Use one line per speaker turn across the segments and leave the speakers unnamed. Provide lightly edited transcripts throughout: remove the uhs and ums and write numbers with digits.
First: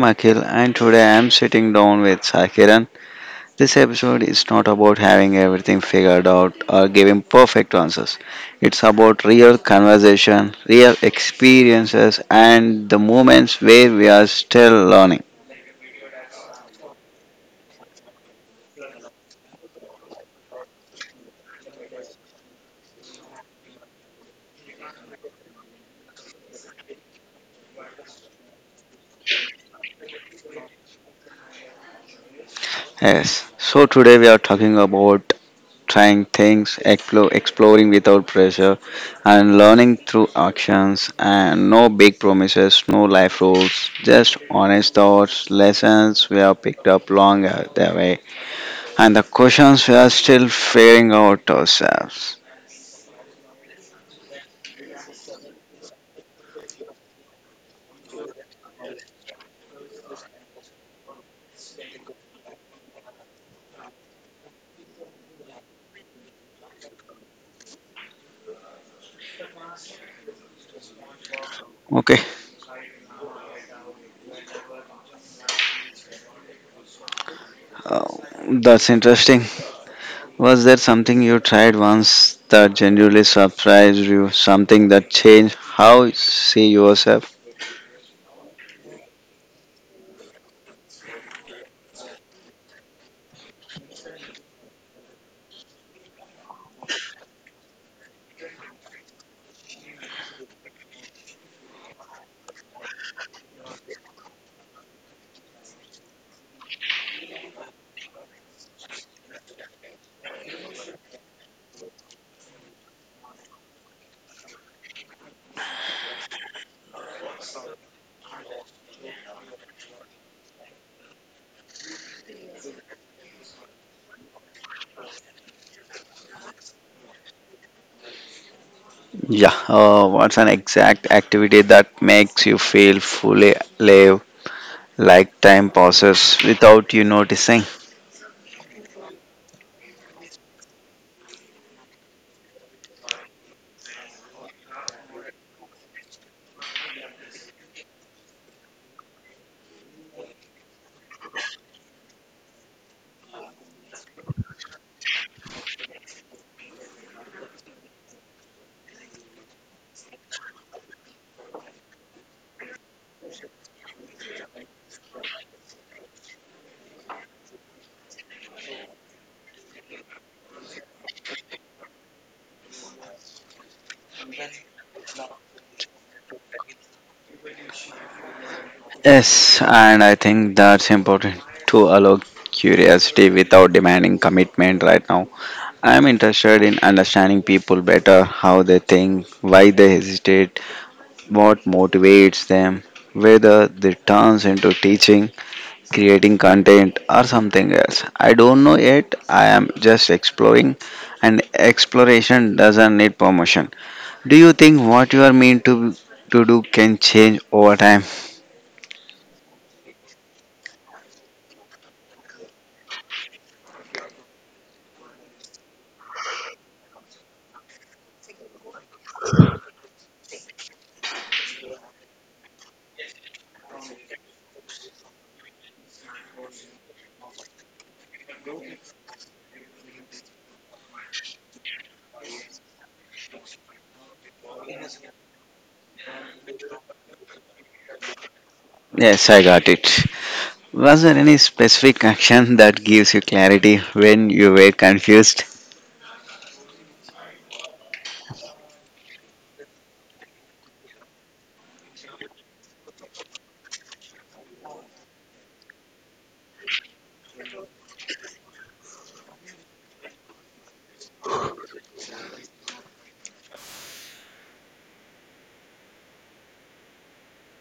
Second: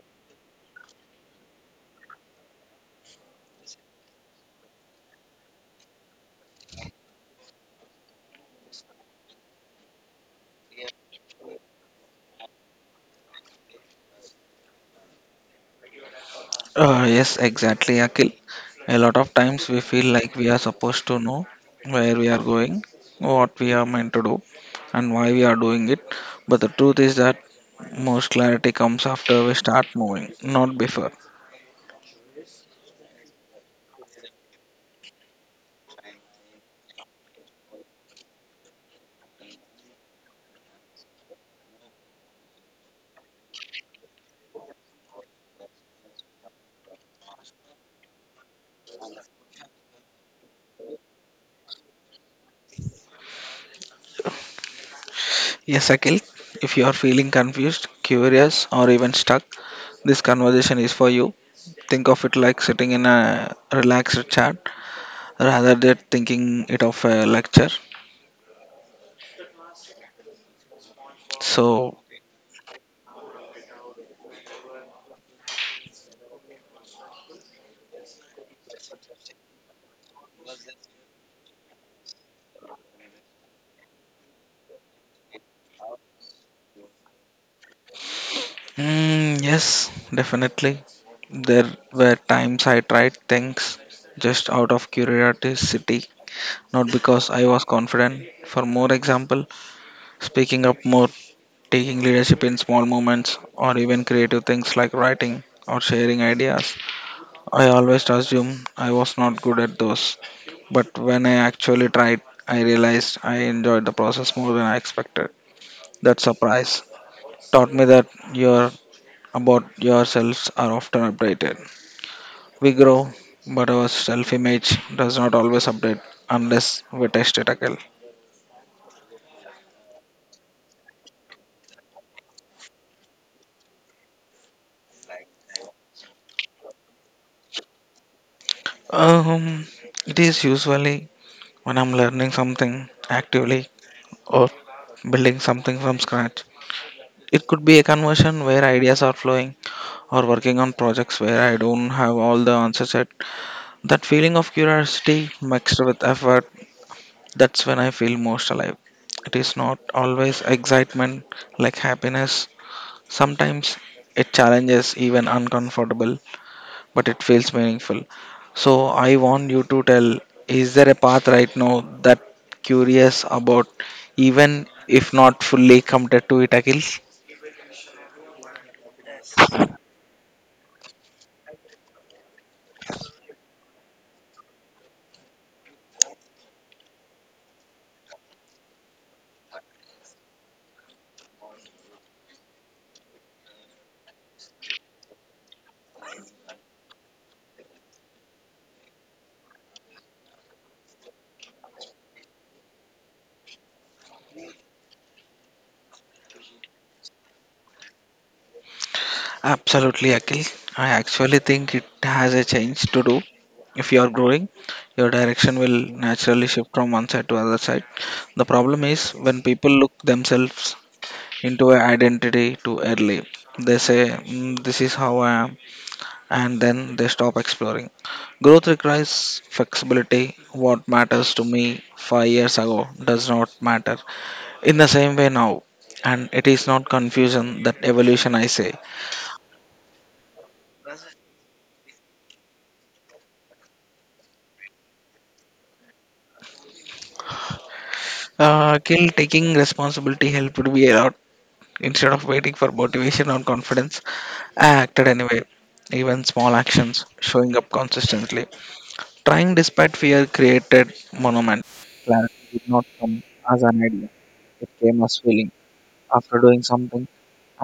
Akhil and today I'm sitting down with Sakiran. This episode is not about having everything figured out or giving perfect answers. It's about real conversation, real experiences and the moments where we are still learning.
Yes, exactly, Akhil. A lot of times we feel like we are supposed to know where we are going, what we are meant to do, and why we are doing it. But the truth is that most clarity comes after we start moving, not before.
Yes. So today we are talking about trying things, exploring without pressure, and learning through actions. And no big promises, no life rules, just honest thoughts, lessons we have picked up long the way, and the questions we are still figuring out ourselves.
Yes, Akhil, if you are feeling confused, curious, or even stuck, this conversation is for you. Think of it like sitting in a relaxed chat rather than thinking it of a lecture. So,
Okay, uh, that's interesting. Was there something you tried once that genuinely surprised you? Something that changed how you see yourself?
Yes, definitely. There were times I tried things just out of curiosity, not because I was confident. For more example, speaking up more, taking leadership in small moments, or even creative things like writing or sharing ideas. I always assumed I was not good at those, but when I actually tried, I realized I enjoyed the process more than I expected. That surprise taught me that your about yourselves are often updated. We grow, but our self image does not always update unless we test it again.
Yeah, what's an exact activity that makes you feel fully alive, like time passes without you noticing?
Um, it is usually when I'm learning something actively or building something from scratch. It could be a conversion where ideas are flowing or working on projects where I don't have all the answers yet. That feeling of curiosity mixed with effort, that's when I feel most alive. It is not always excitement like happiness. Sometimes it challenges even uncomfortable, but it feels meaningful. So I want you to tell is there a path right now that curious about even if not fully committed to it, Akhil?
Yes, and I think that's important to allow curiosity without demanding commitment right now. I'm interested in understanding people better, how they think, why they hesitate, what motivates them, whether they turns into teaching creating content, or something else. I don't know yet. I am just exploring, and exploration doesn't need permission. Do you think what you are meant to do can change over time?
Absolutely, Akhil. I actually think it has a change to do. If you are growing, your direction will naturally shift from one side to other side. The problem is when people look themselves into an identity too early. They say, "Mm, this is how I am," and then they stop exploring. Growth requires flexibility. What matters to me 5 years ago does not matter in the same way now. And it is not confusion that evolution I say.
Yes, I got it. Was there any specific action that gives you clarity when you were confused?
Kill taking responsibility helped me a lot. Instead of waiting for motivation or confidence, I acted anyway. Even small actions showing up consistently. Trying despite fear created monument. Clarity did not come as an idea. It came as feeling. After doing something,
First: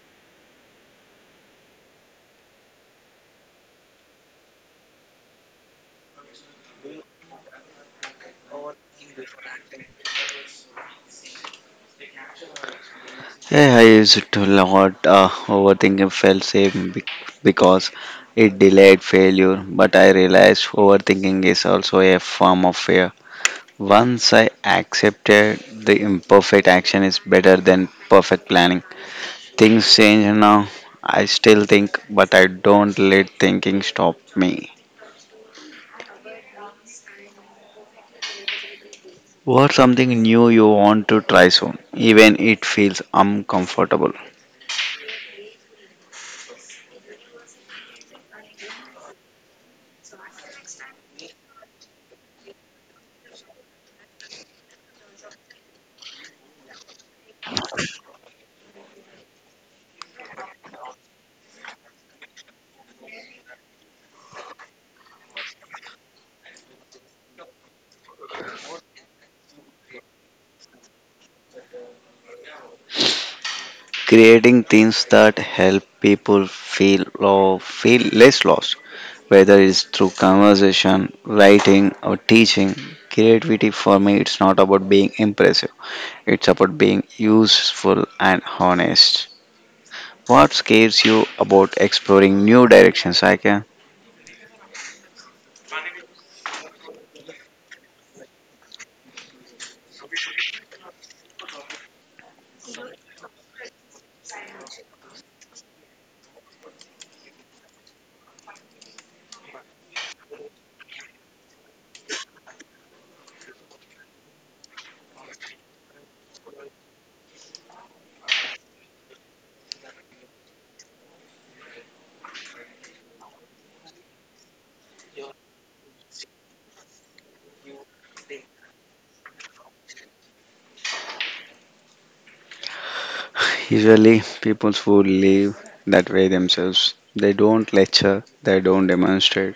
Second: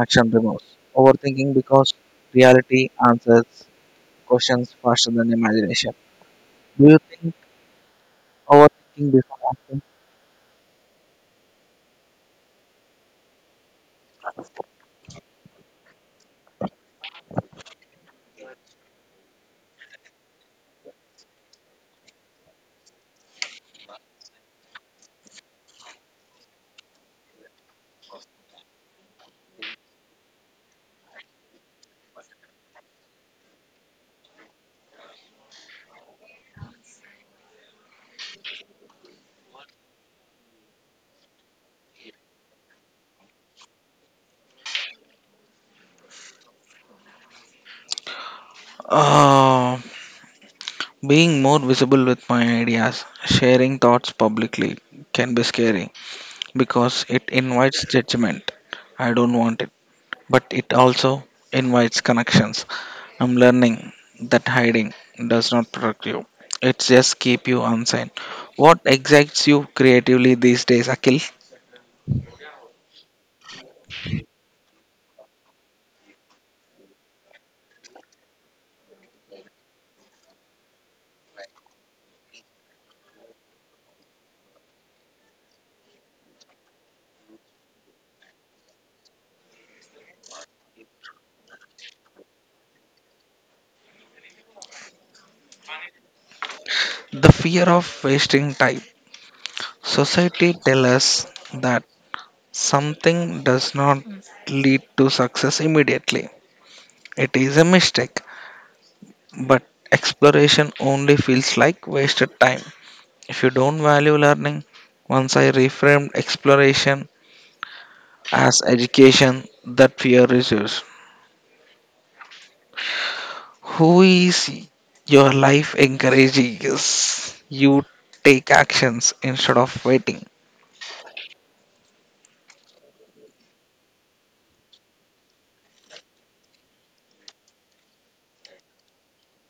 action remorse. Overthinking because reality answers questions faster than imagination. Do you think overthinking before acting?
Yeah, I used to a lot overthinking felt because it delayed failure, but I realized overthinking is also a form of fear. Once I accepted the imperfect action is better than perfect planning. Things change now. I still think, but I don't let thinking stop me. What's something new you want to try soon, even it feels uncomfortable?
Uh, being more visible with my ideas, sharing thoughts publicly can be scary because it invites judgment. I don't want it, but it also invites connections. I'm learning that hiding does not protect you. It just keep you unsigned. What excites you creatively these days, Akil?
Creating things that help people feel or feel less lost, whether it's through conversation, writing, or teaching. Creativity for me, it's not about being impressive. It's about being useful and honest. What scares you about exploring new directions, Aika?
The fear of wasting time. Society tells us that something does not lead to success immediately. It is a mistake, but exploration only feels like wasted time. If you don't value learning, once I reframed exploration as education that fear reserves. Who is your life encouraging? Yes, you take actions instead of waiting.
Usually, people who live that way themselves, they don't lecture, they don't demonstrate.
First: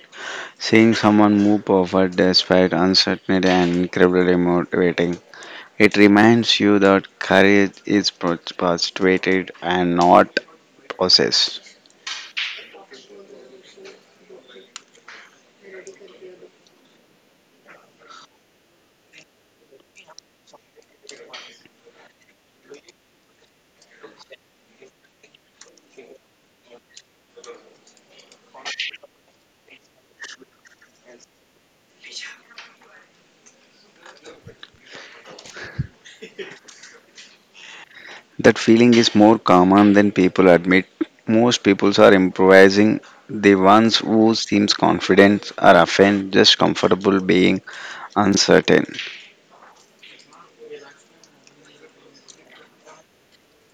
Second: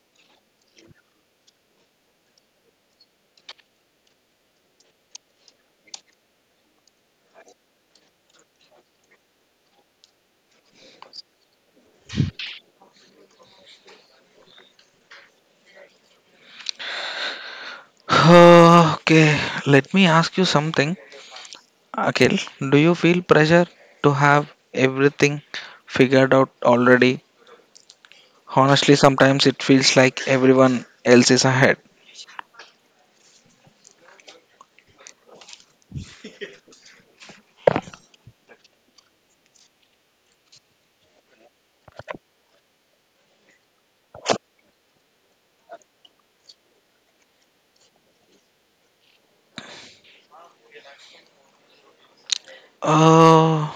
Seeing someone move forward despite uncertainty and incredibly motivating. It reminds you that courage is perpetuated and not possessed.
Okay, let me ask you something. Akhil, do you feel pressure to have everything figured out already? Honestly, sometimes it feels like everyone else is ahead.
That feeling is more common than people admit. Most people are improvising. The ones who seems confident are often just comfortable being uncertain.
Oh,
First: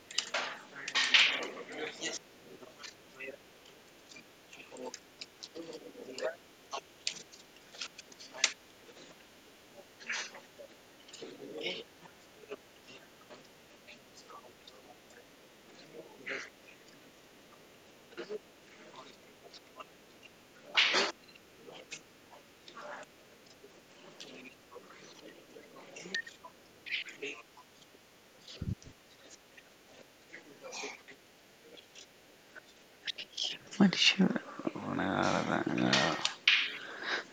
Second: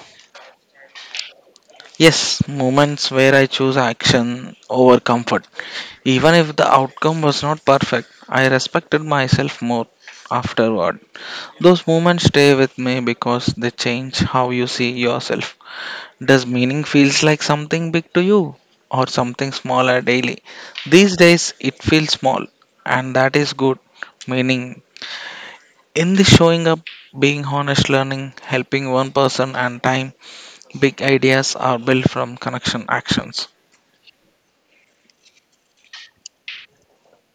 yes, moments where I choose action over comfort. Even if the outcome was not perfect, I respected myself more afterward. Those moments stay with me because they change how you see yourself. Does meaning feels like something big to you or something smaller daily? These days it feels small and that is good. Meaning in the showing up, being honest learning, helping one person and time, big ideas are built from connection actions.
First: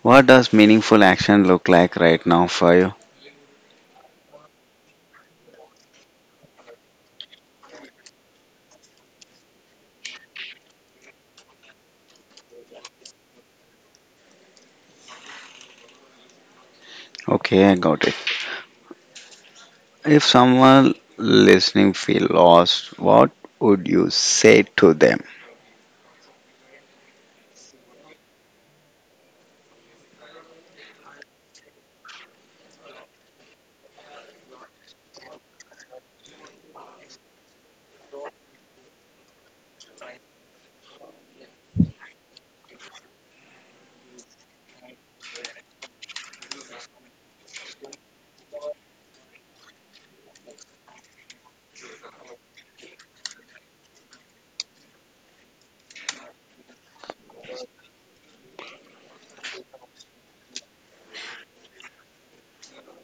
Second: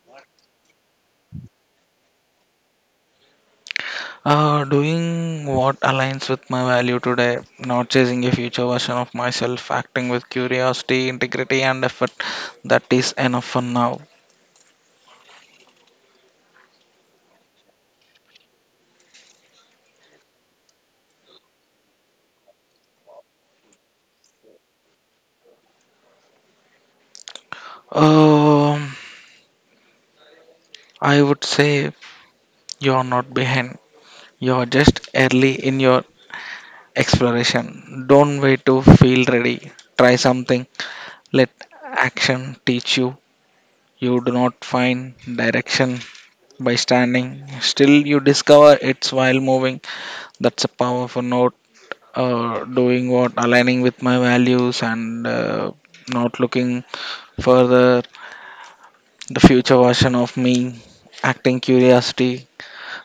What does meaningful action look like right now for you?
Doing what aligns with my value today, not chasing a future version of myself, acting with curiosity, integrity, and effort. That is enough for now.
Okay, I got it. If someone listening feel lost, what would you say to them?
Um, I would say you're not behind, you're just early in your exploration. Don't wait to feel ready, try something, let action teach you. You do not find direction by standing still, you discover it's while moving. That's a powerful note, doing what aligning with my values, and not looking further the future version of me acting curiosity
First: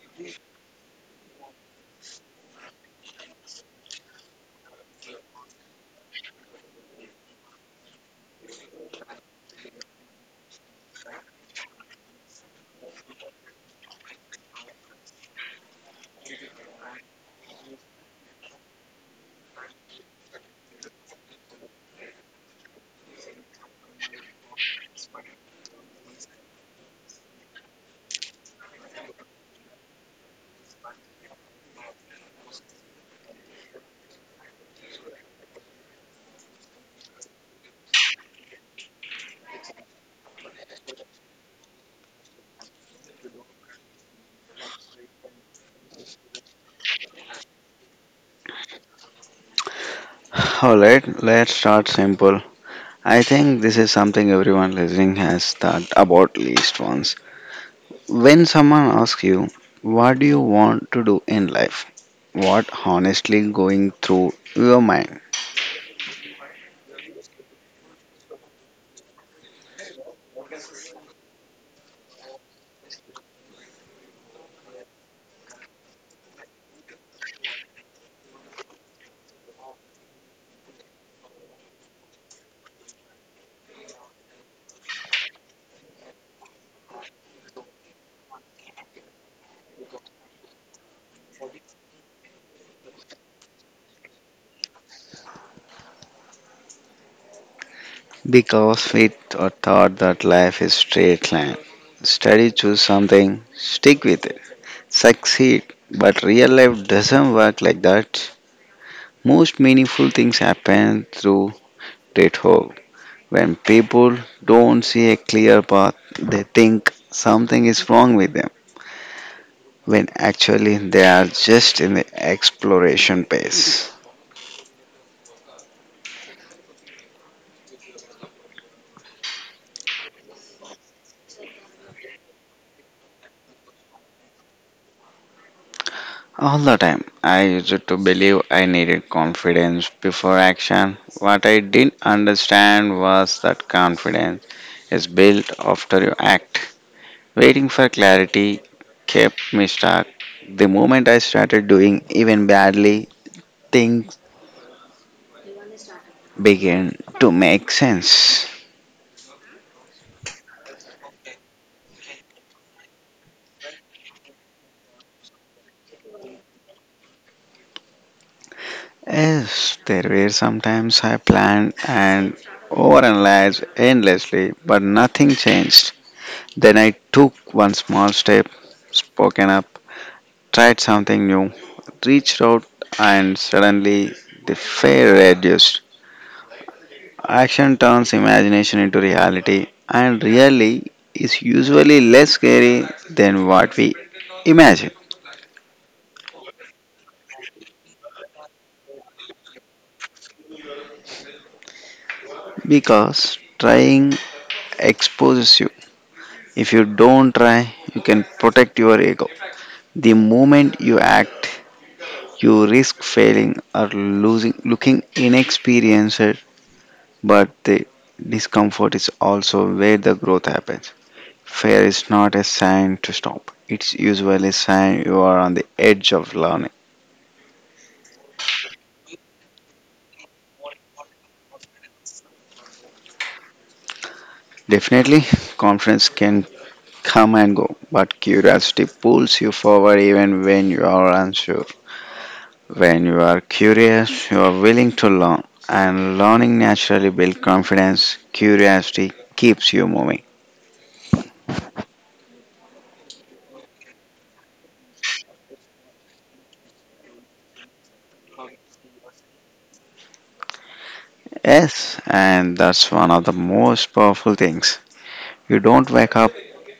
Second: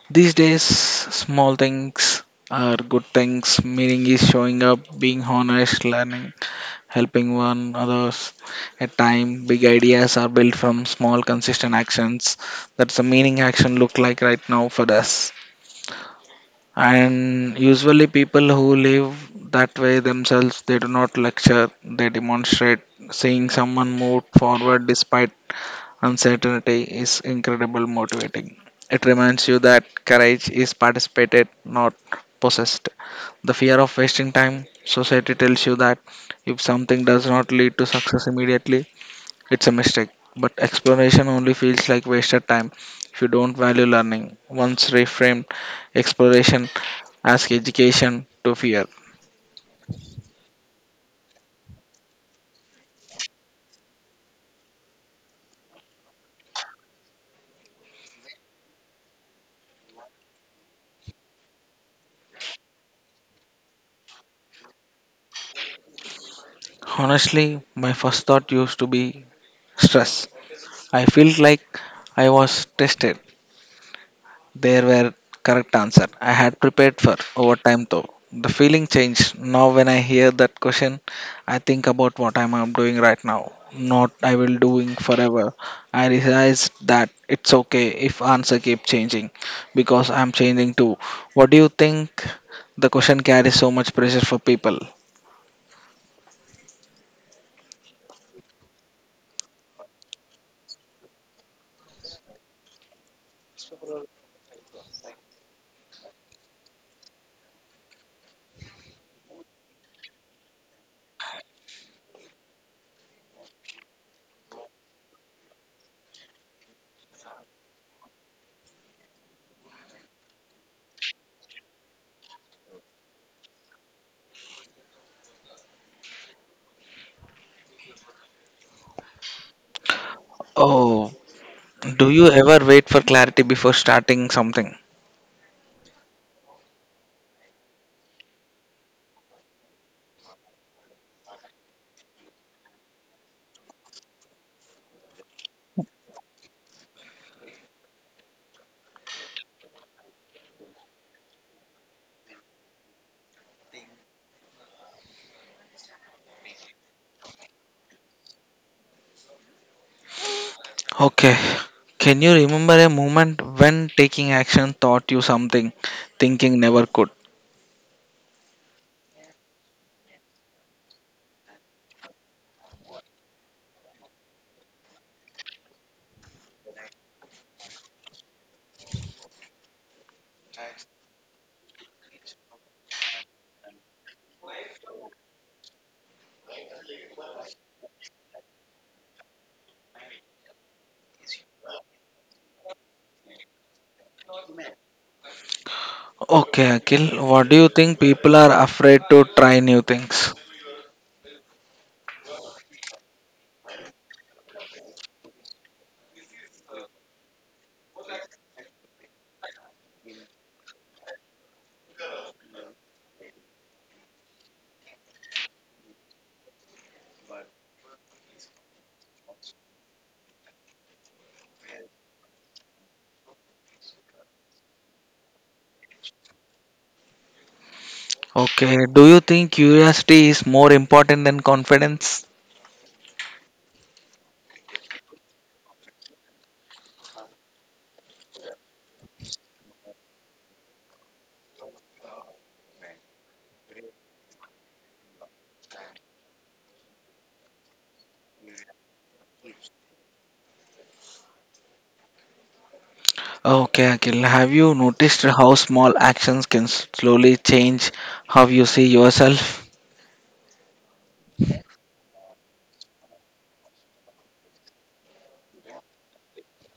these days small things are good things meaning is showing up being honest learning helping one others at time big ideas are built from small consistent actions that's the meaning action look like right now for us and usually, people who live that way themselves, they do not lecture, they demonstrate. Seeing someone move forward despite uncertainty is incredible motivating. It reminds you that courage is participated, not possessed. The fear of wasting time, society tells you that if something does not lead to success immediately, it's a mistake, but exploration only feels like wasted time if you don't value learning. Once reframed exploration as education to fear.
Alright, let's start simple. I think this is something everyone listening has thought about least once. When someone asks you, what do you want to do in life? What honestly going through your mind?
Honestly, my first thought used to be stress. I felt like I was tested. There were correct answer. I had prepared for over time though. The feeling changed. Now when I hear that question, I think about what I'm doing right now, not I will doing forever. I realized that it's okay if answer keep changing because I'm changing too. What do you think? The question carries so much pressure for people.
Because we are taught that life is straight line. Study, choose something, stick with it, succeed. But real life doesn't work like that. Most meaningful things happen through detour. When people don't see a clear path, they think something is wrong with them. When actually they are just in the exploration phase.
Oh, do you ever wait for clarity before starting something?
All the time, I used to believe I needed confidence before action. What I didn't understand was that confidence is built after you act. Waiting for clarity kept me stuck. The moment I started doing even badly, things began to make sense.
Okay. Can you remember a moment when taking action taught you something thinking never could?
Yes, there were sometimes I planned and overanalyzed endlessly, but nothing changed. Then I took one small step, spoken up, tried something new, reached out, and suddenly the fear reduced. Action turns imagination into reality, and really is usually less scary than what we imagine
Okay, Akhil, what do you think people are afraid to try new things?
because trying exposes you. If you don't try, you can protect your ego. The moment you act, you risk failing or losing, looking inexperienced, but the discomfort is also where the growth happens. Fear is not a sign to stop, it's usually a sign you are on the edge of learning.
Okay, do you think curiosity is more important than confidence?
Definitely, confidence can come and go, but curiosity pulls you forward even when you are unsure. When you are curious, you are willing to learn, and learning naturally builds confidence. Curiosity keeps you moving.
Okay, Akhil, have you noticed how small actions can slowly change how you see yourself?
Yes, and that's one of the most powerful things. You don't wake up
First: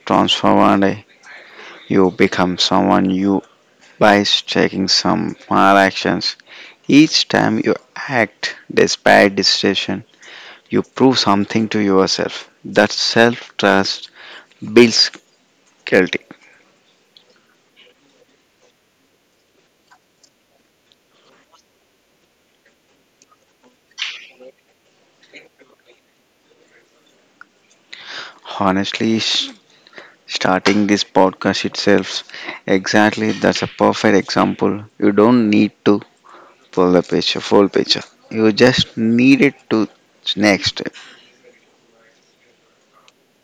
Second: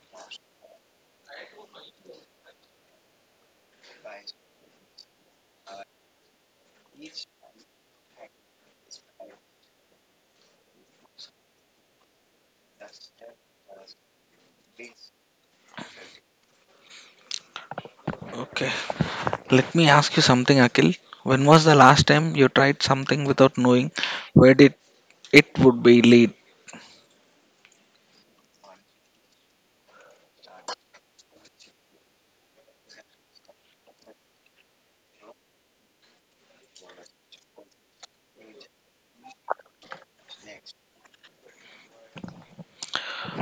transformed, one day. You become someone you by taking some small actions. Each time you act despite decision, you prove something to yourself. That self trust builds guilty.
Okay, let me ask you something, Akhil. When was the last time you tried something without knowing where did it would be lead?
Honestly, starting this podcast itself, exactly that's a perfect example. You don't need to full picture. You just need it to next step.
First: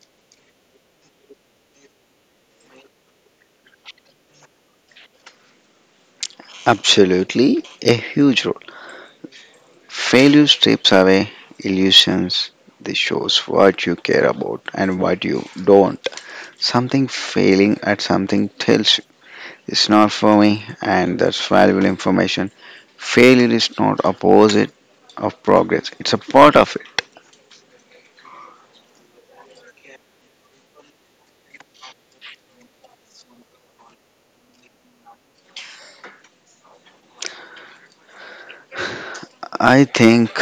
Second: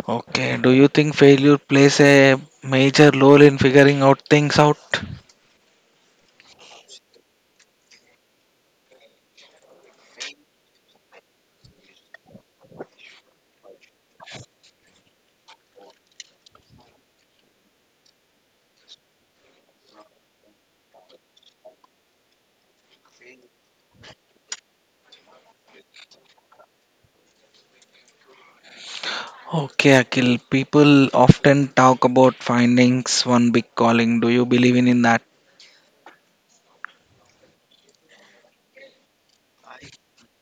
Okay, do you think failure plays a major role in figuring out things out?
Absolutely a huge role. Failure strips away illusions. This shows what you care about and what you don't. Something failing at something tells you it's not for me, and that's valuable information. Failure is not opposite of progress. It's a part of it.
Okay, Akhil, people often talk about findings one big calling. Do you believe in that?
I think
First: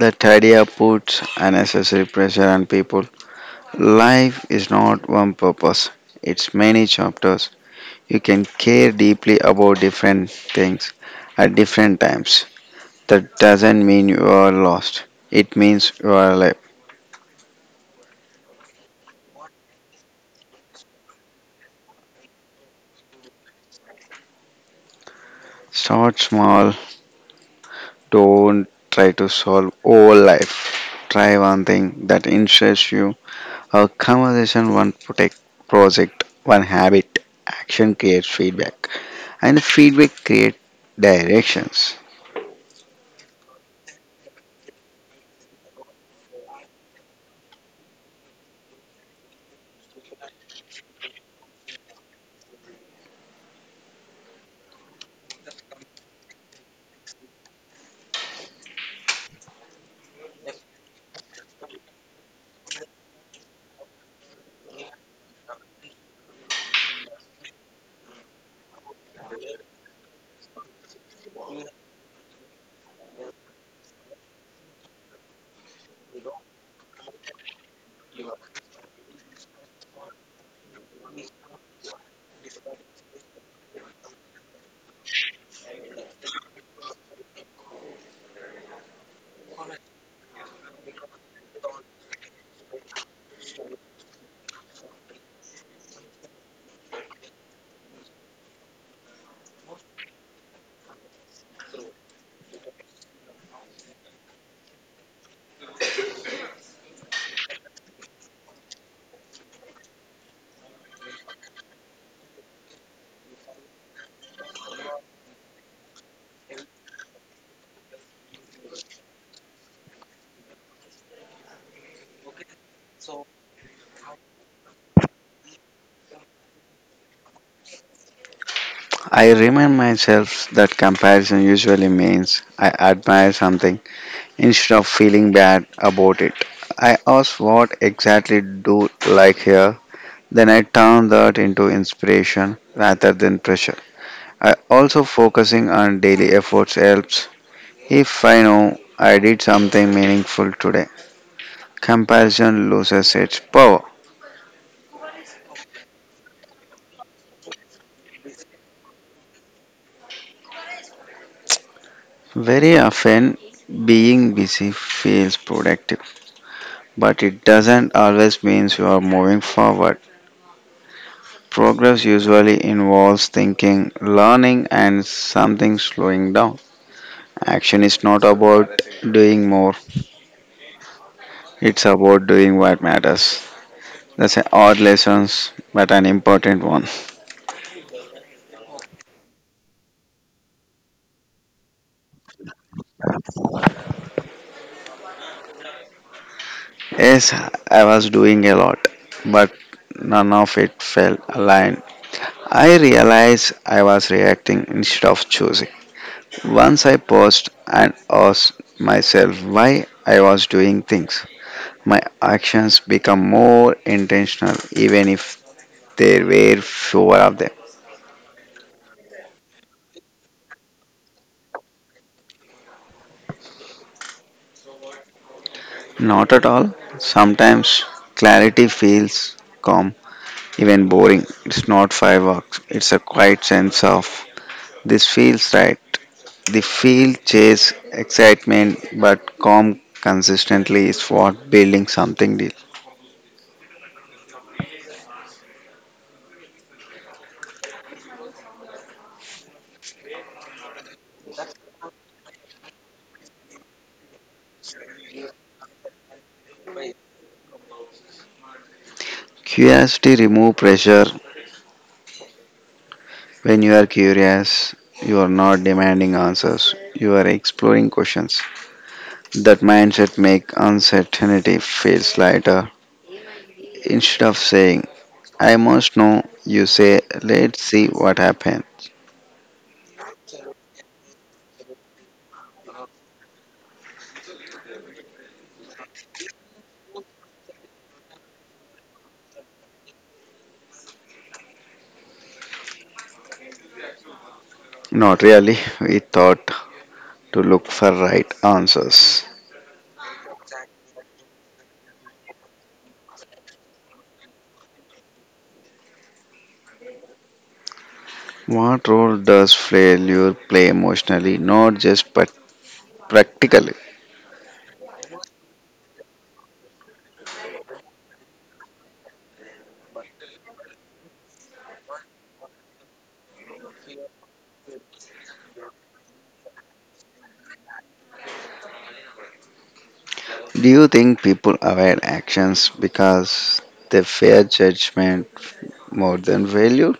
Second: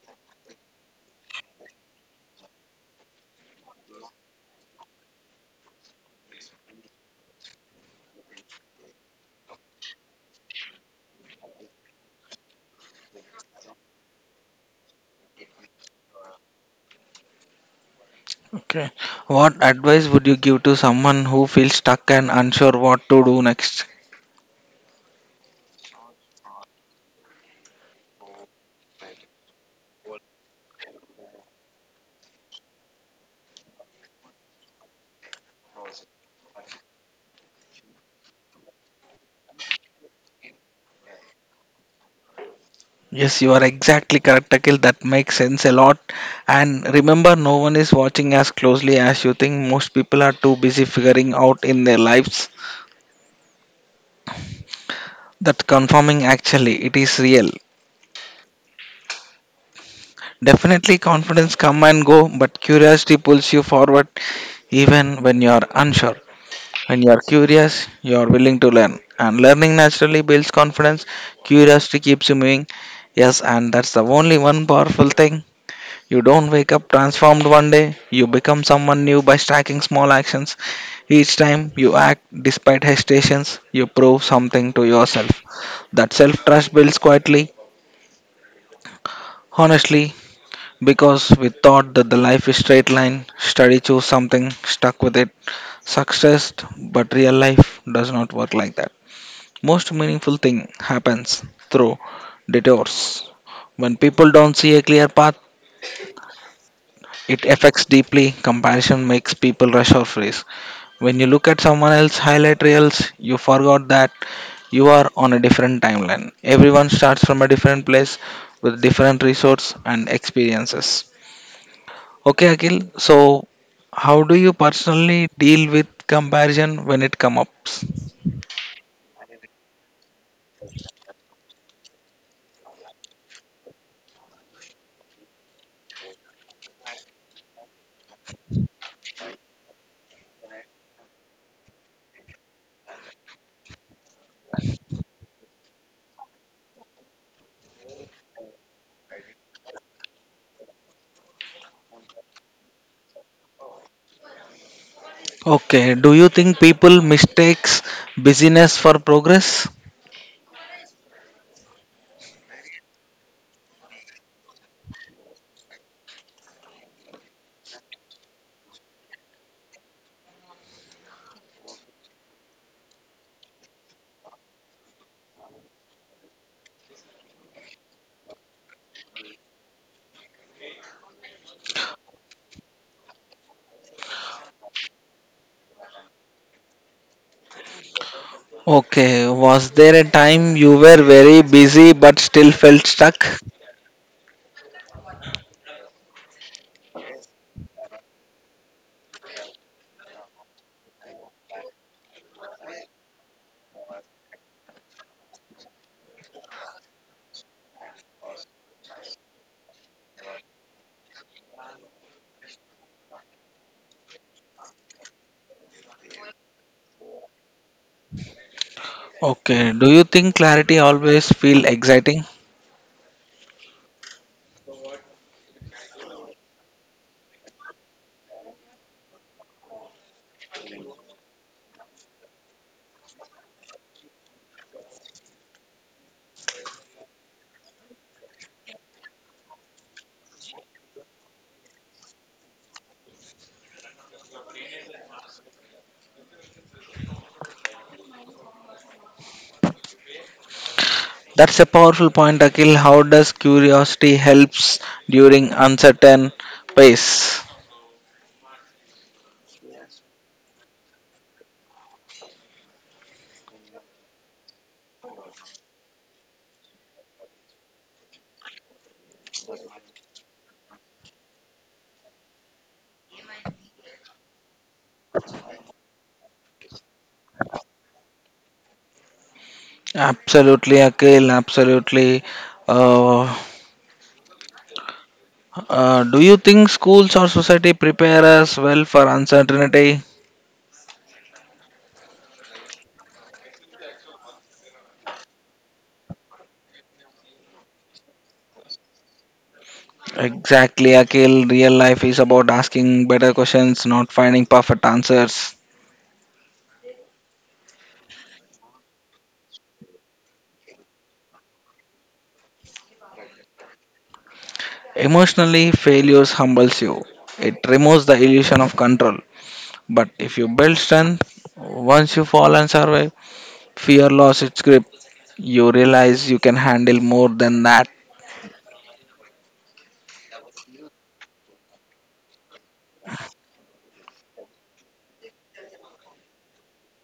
that idea puts unnecessary pressure on people. Life is not one purpose, it's many chapters. You can care deeply about different things at different times. That doesn't mean you are lost, it means you are alive.
Okay. What advice would you give to someone who feels stuck and unsure what to do next?
Start small, don't try to solve all life. Try one thing that interests you, a conversation, project, one habit. Action creates feedback, and feedback creates directions.
Yes, you are exactly correct, Akhil. That makes sense a lot. And remember, no one is watching as closely as you think. Most people are too busy figuring out in their lives that conforming actually it is real. Definitely confidence come and go, but curiosity pulls you forward even when you are unsure. When you are curious, you are willing to learn. And learning naturally builds confidence. Curiosity keeps you moving. Yes, and that's the only one powerful thing. You don't wake up transformed one day. You become someone new by stacking small actions. Each time you act despite hesitations, you prove something to yourself. That self trust builds quietly. Honestly, because we thought that the life is straight line, study choose something, stuck with it, success, but real life does not work like that. Most meaningful thing happens through detours. When people don't see a clear path, it affects deeply. Comparison makes people rush or freeze. When you look at someone else's highlight reels, you forgot that you are on a different timeline. Everyone starts from a different place with different resources and experiences. Okay, Akhil. So, how do you personally deal with comparison when it comes up?
I remind myself that comparison usually means I admire something instead of feeling bad about it. I ask what exactly do like here, then I turn that into inspiration rather than pressure. I also focusing on daily efforts helps if I know I did something meaningful today. Comparison loses its power.
Okay, do you think people mistakes busyness for progress?
Very often being busy feels productive, but it doesn't always means you are moving forward. Progress usually involves thinking, learning, and something slowing down. Action is not about doing more, it's about doing what matters. That's an odd lesson, but an important one.
Okay, was there a time you were very busy but still felt stuck?
Yes, I was doing a lot, but none of it felt aligned. I realized I was reacting instead of choosing. Once I paused and asked myself why I was doing things, my actions become more intentional, even if there were fewer of them.
Okay, do you think clarity always feel exciting?
Not at all. Sometimes clarity feels calm, even boring. It's not fireworks, it's a quiet sense of this feels right. The feel chase excitement, but calm consistently is what building something deal.
That's a powerful point, Akhil. How does curiosity helps during uncertain pace?
Curiosity remove pressure. When you are curious, you are not demanding answers, you are exploring questions. That mindset make uncertainty feels lighter. Instead of saying, I must know, you say, let's see what happens.
Absolutely, Akhil. Absolutely. Uh, do you think schools or society prepare us well for uncertainty?
Not really, we thought to look for right answers.
Exactly, Akhil. Real life is about asking better questions, not finding perfect answers.
What role does failure play emotionally, not just but practically?
Emotionally, failures humbles you. It removes the illusion of control. But if you build strength, once you fall and survive, fear lost its grip. You realize you can handle more than that.
Do you think people avoid actions because they fear judgment more than failure?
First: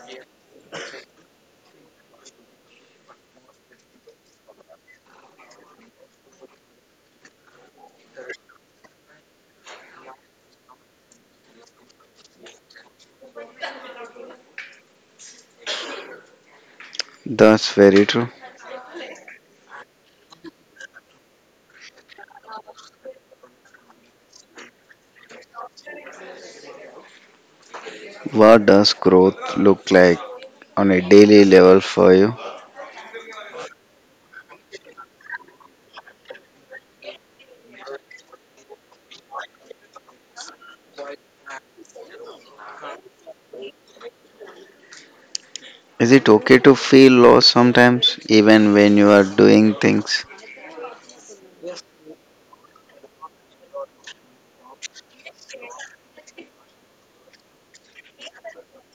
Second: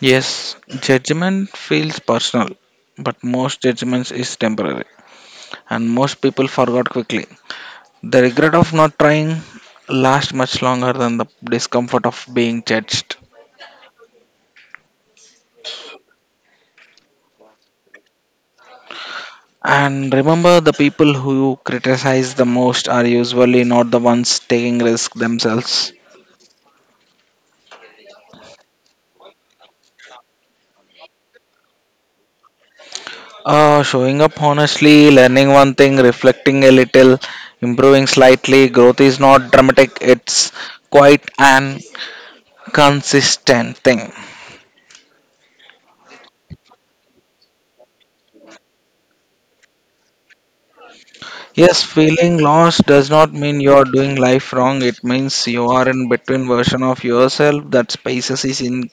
Yes, judgment feels personal, but most judgments is temporary, and most people forgot quickly. The regret of not trying lasts much longer than the discomfort of being judged.
That's very true.
And remember, the people who criticize the most are usually not the ones taking risk themselves.
What does growth look like on a daily level for you?
Showing up honestly, learning one thing, reflecting a little, improving slightly. Growth is not dramatic, it's quite an consistent thing.
Is it okay to feel lost sometimes, even when you are doing things?
Yes, feeling lost does not mean you are doing life wrong. It means you are in between version of yourself that spaces is in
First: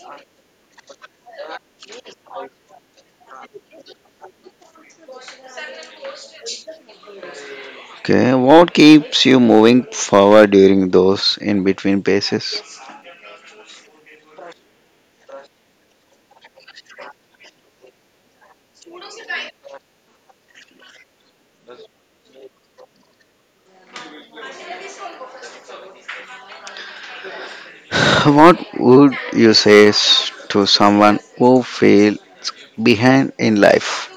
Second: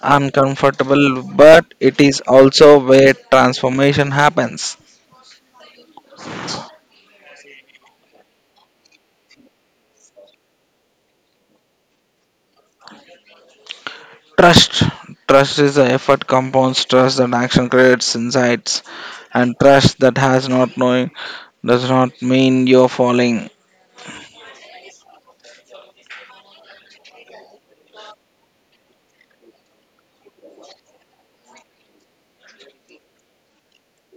uncomfortable, but it is also where transformation happens.
Okay, what keeps you moving forward during those in between phases?
Trust. Trust is the effort compounds trust that action creates insights, and trust that has not knowing does not mean you're falling.
What would you say to someone who feel behind in life?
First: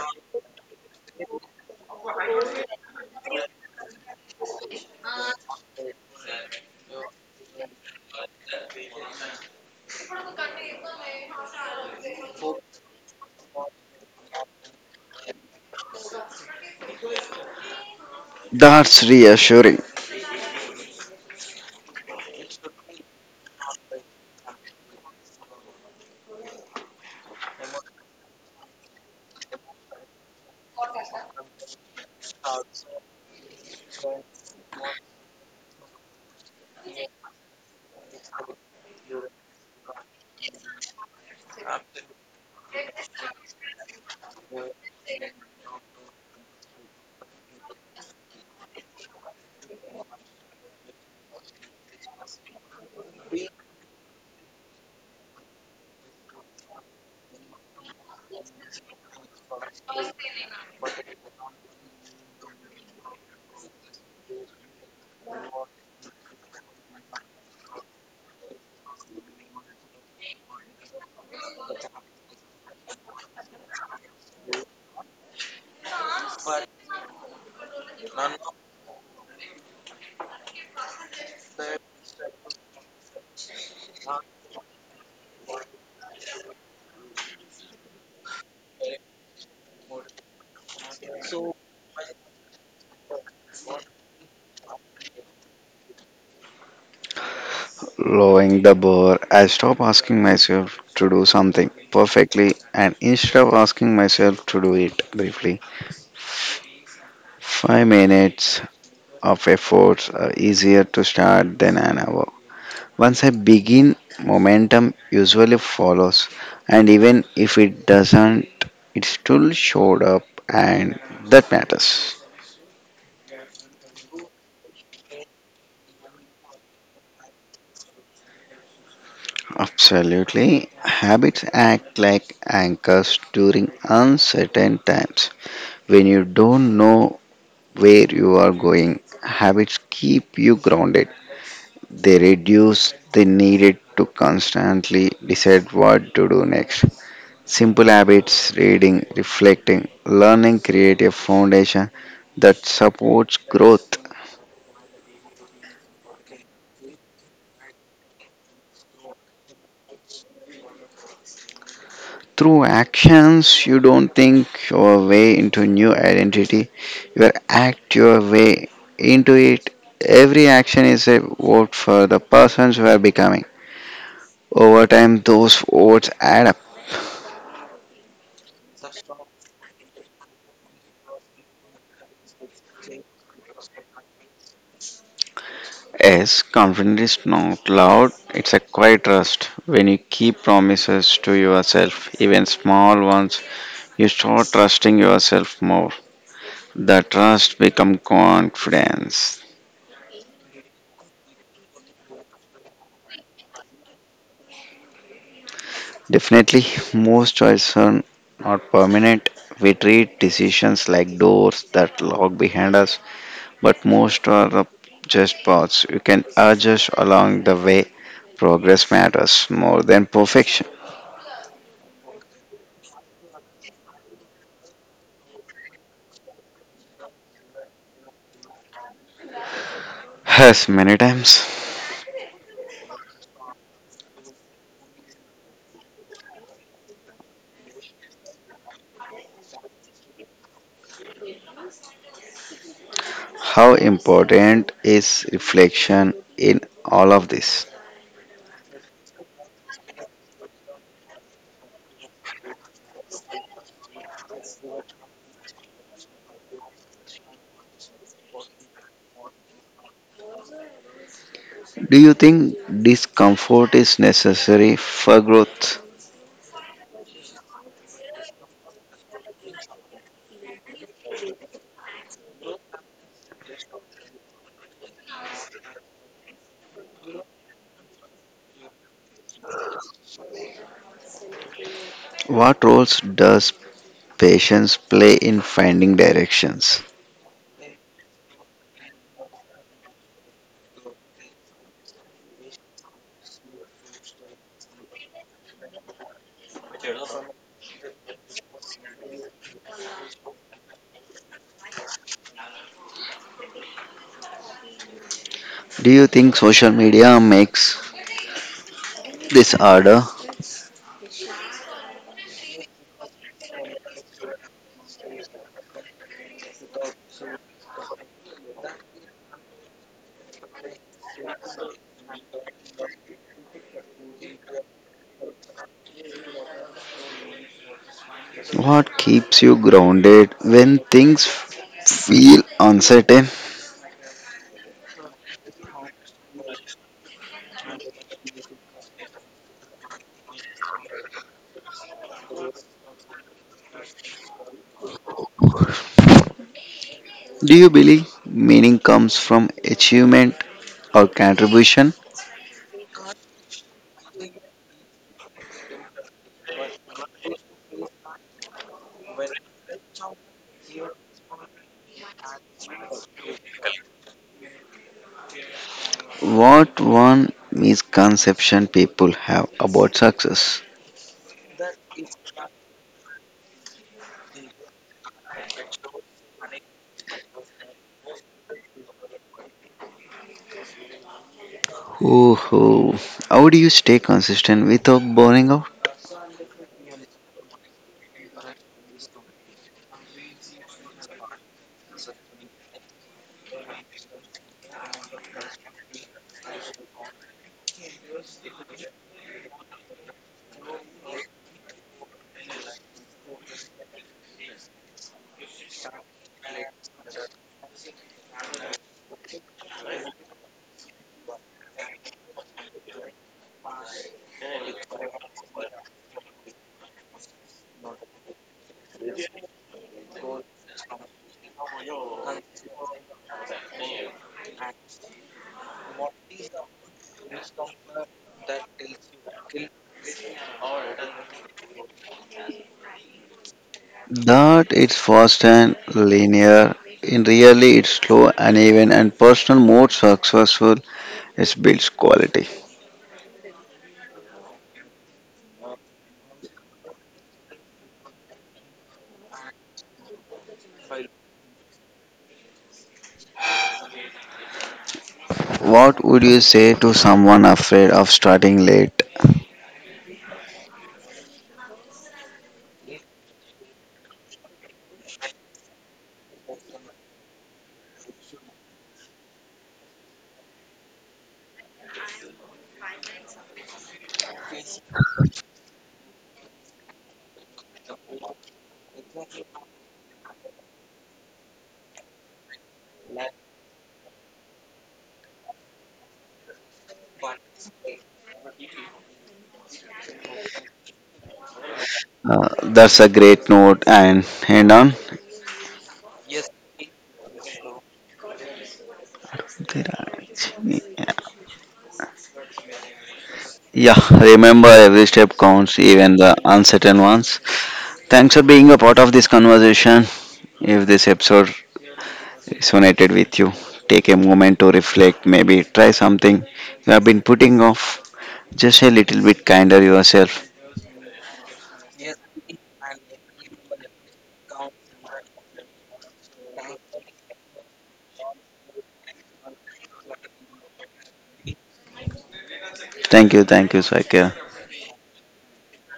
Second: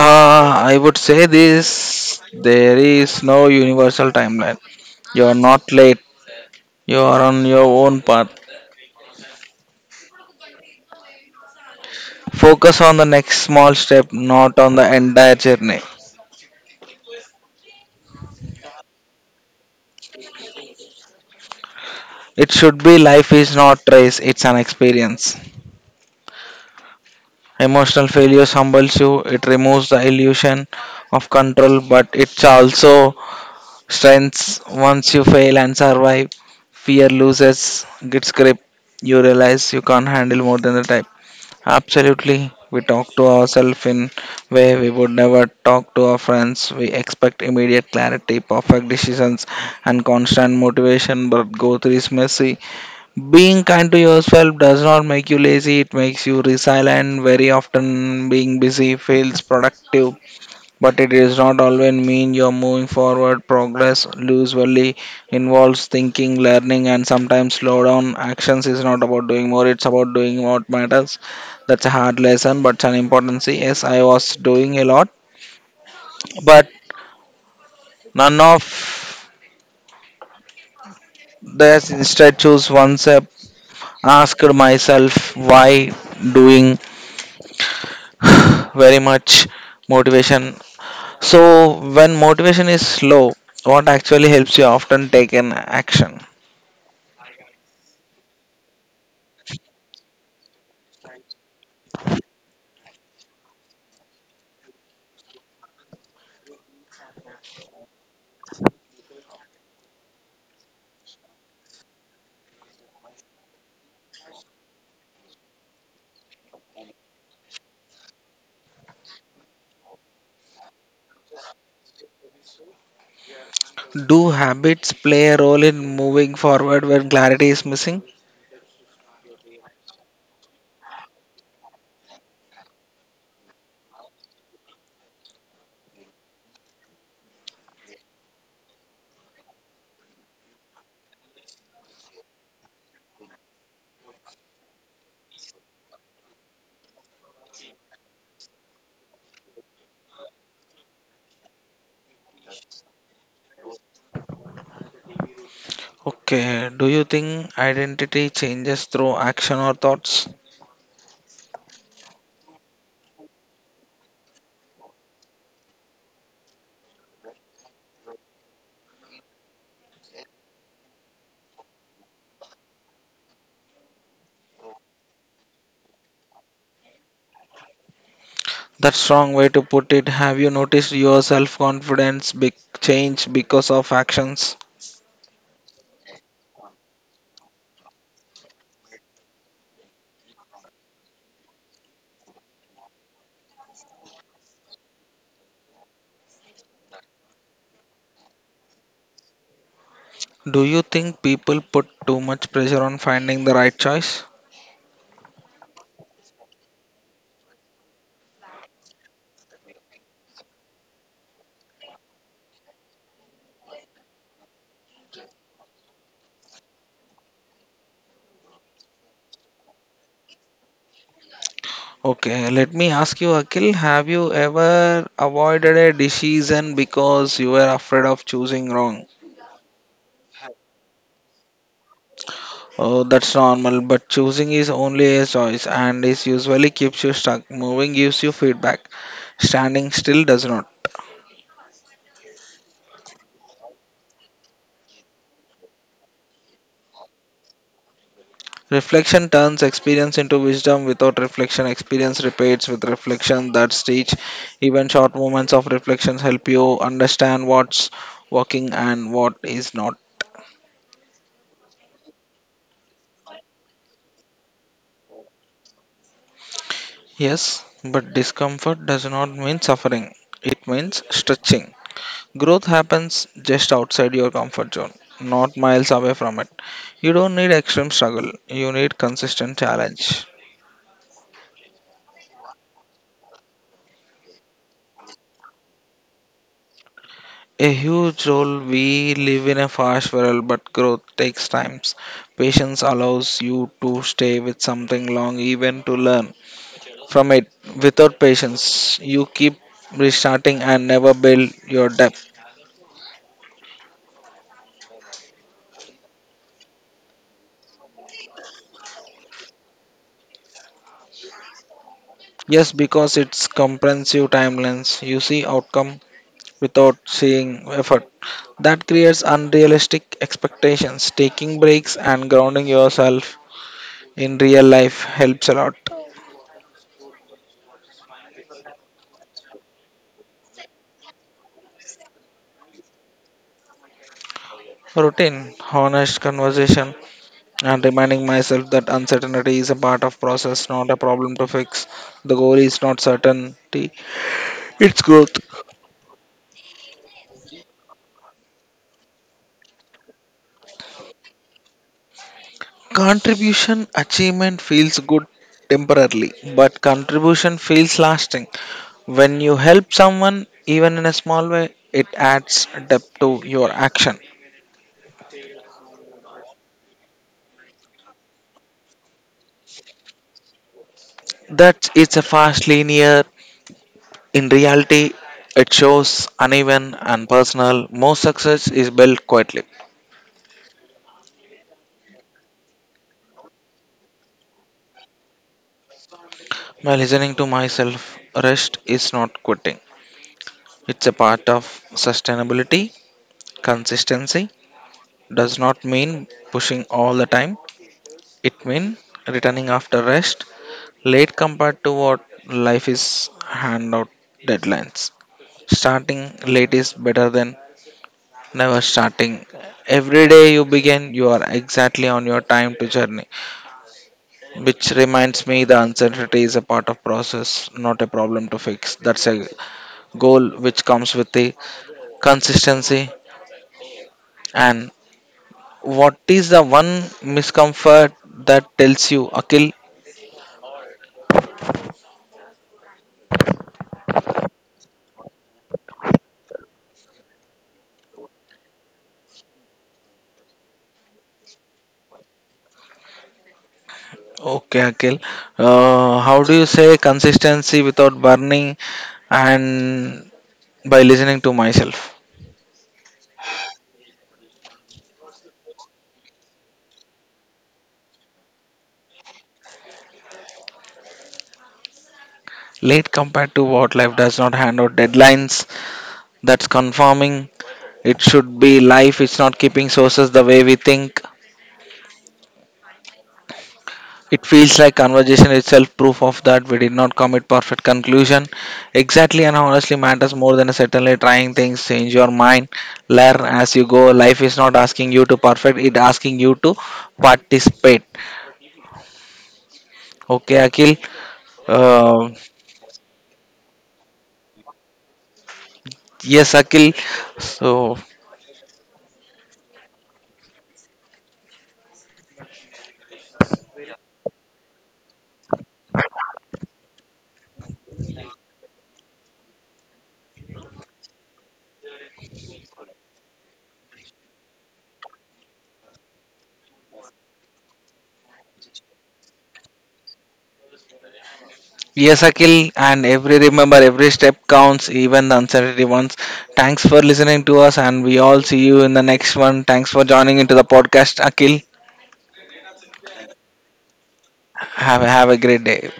I would say this there is no universal timeline. You are not late, you are on your own path. Focus on the next small step, not on the entire journey.
That's reassuring.
It should be life is not race, it's an experience. Emotional failure humbles you, it removes the illusion of control, but it's also strengths. Once you fail and survive, fear loses its grip. You realize you can't handle more than the type. Absolutely. We talk to ourselves in way we would never talk to our friends. We expect immediate clarity, perfect decisions, and constant motivation, but growth is messy. Being kind to yourself does not make you lazy, it makes you resilient. Very often, being busy feels productive, but it does not always mean you're moving forward. Progress usually involves thinking, learning, and sometimes slow down. Actions is not about doing more, it's about doing what matters. That's a hard lesson, but it's an important thing. Yes, I was doing a lot, but none of this instead choose one step. Asked myself why doing very much motivation. So, when motivation is low, what actually helps you often take an action?
Lowering the bar, I stop asking myself to do something perfectly and instead of asking myself to do it briefly. 5 minutes of efforts are easier to start than an hour. Once I begin, momentum usually follows, and even if it doesn't, it still showed up, and that matters.
Do habits play a role in moving forward when clarity is missing?
Absolutely. Habits act like anchors during uncertain times. When you don't know where you are going, habits keep you grounded. They reduce the need to constantly decide what to do next. Simple habits, reading, reflecting, learning create a foundation that supports growth.
Okay, do you think identity changes through action or thoughts?
Through actions, you don't think your way into new identity, you act your way into it. Every action is a vote for the persons you are becoming. Over time, those votes add up.
That's strong way to put it. Have you noticed your self confidence big change because of actions?
Yes, confidence is not loud, it's a quiet trust. When you keep promises to yourself, even small ones, you start trusting yourself more. That trust become confidence.
Do you think people put too much pressure on finding the right choice?
Definitely, most choices are not permanent. We treat decisions like doors that lock behind us, but most are just paths. You can adjust along the way. Progress matters more than perfection.
Okay, let me ask you, Akhil, have you ever avoided a decision because you were afraid of choosing wrong?
Yes, many times.
Oh, that's normal, but choosing is only a choice and is usually keeps you stuck. Moving gives you feedback, standing still does not.
How important is reflection in all of this?
Reflection turns experience into wisdom. Without reflection, experience repeats. With reflection, that's teach. Even short moments of reflections help you understand what's working and what is not.
Do you think discomfort is necessary for growth?
Yes, but discomfort does not mean suffering. It means stretching. Growth happens just outside your comfort zone, not miles away from it. You don't need extreme struggle, you need consistent challenge.
What roles does patience play in finding directions?
A huge role we live in a fast world, but growth takes time. Patience allows you to stay with something long, even to learn from it. Without patience, you keep restarting and never build your depth.
Do you think social media makes this harder?
Yes, because it's comprehensive timelines. You see outcome without seeing effort. That creates unrealistic expectations. Taking breaks and grounding yourself in real life helps a lot.
What keeps you grounded when things feel uncertain?
Routine, honest conversation, and reminding myself that uncertainty is a part of process, not a problem to fix. The goal is not certainty, it's growth.
Do you believe meaning comes from achievement or contribution?
Contribution achievement feels good temporarily, but contribution feels lasting. When you help someone, even in a small way, it adds depth to your action.
What one misconception people have about success?
That it's a fast linear. In reality, it shows uneven and personal. Most success is built quietly.
Hoo hoo. How do you stay consistent without burning out?
By listening to myself, rest is not quitting. It's a part of sustainability. Consistency does not mean pushing all the time. It means returning after rest, late compared to what life is hand out deadlines. Starting late is better than never starting. Every day you begin, you are exactly on your time to journey. Which reminds me the uncertainty is a part of process, not a problem to fix. That's a goal which comes with the consistency. And what is the one miscomfort that tells you, Akil,
That it's fast and linear. In really, it's slow, uneven, and personal. More successful, it builds quality.
okay, Akhil. How do you say consistency without burning and by listening to myself?
What would you say to someone afraid of starting late?
Late compared to what life does not hand out deadlines. That's confirming. It should be life. It's not keeping sources the way we think. It feels like conversation itself proof of that we did not commit perfect conclusion. Exactly and honestly matters more than certainly trying things, change your mind, learn as you go. Life is not asking you to perfect, it asking you to participate. Okay, Akhil. Uh,
That's a great note. And hand on.
yes, Akhil. So,
Yeah, remember every step counts, even the uncertain ones. Thanks for being a part of this conversation. If this episode resonated with you, take a moment to reflect, maybe try something you have been putting off just a little bit kinder yourself.
yes, Akhil. And every remember, every step counts, even the uncertainty ones. Thanks for listening to us, and we all see you in the next one. Thanks for joining into the podcast, Akhil.
Thank you, Sakya.
Have a great day.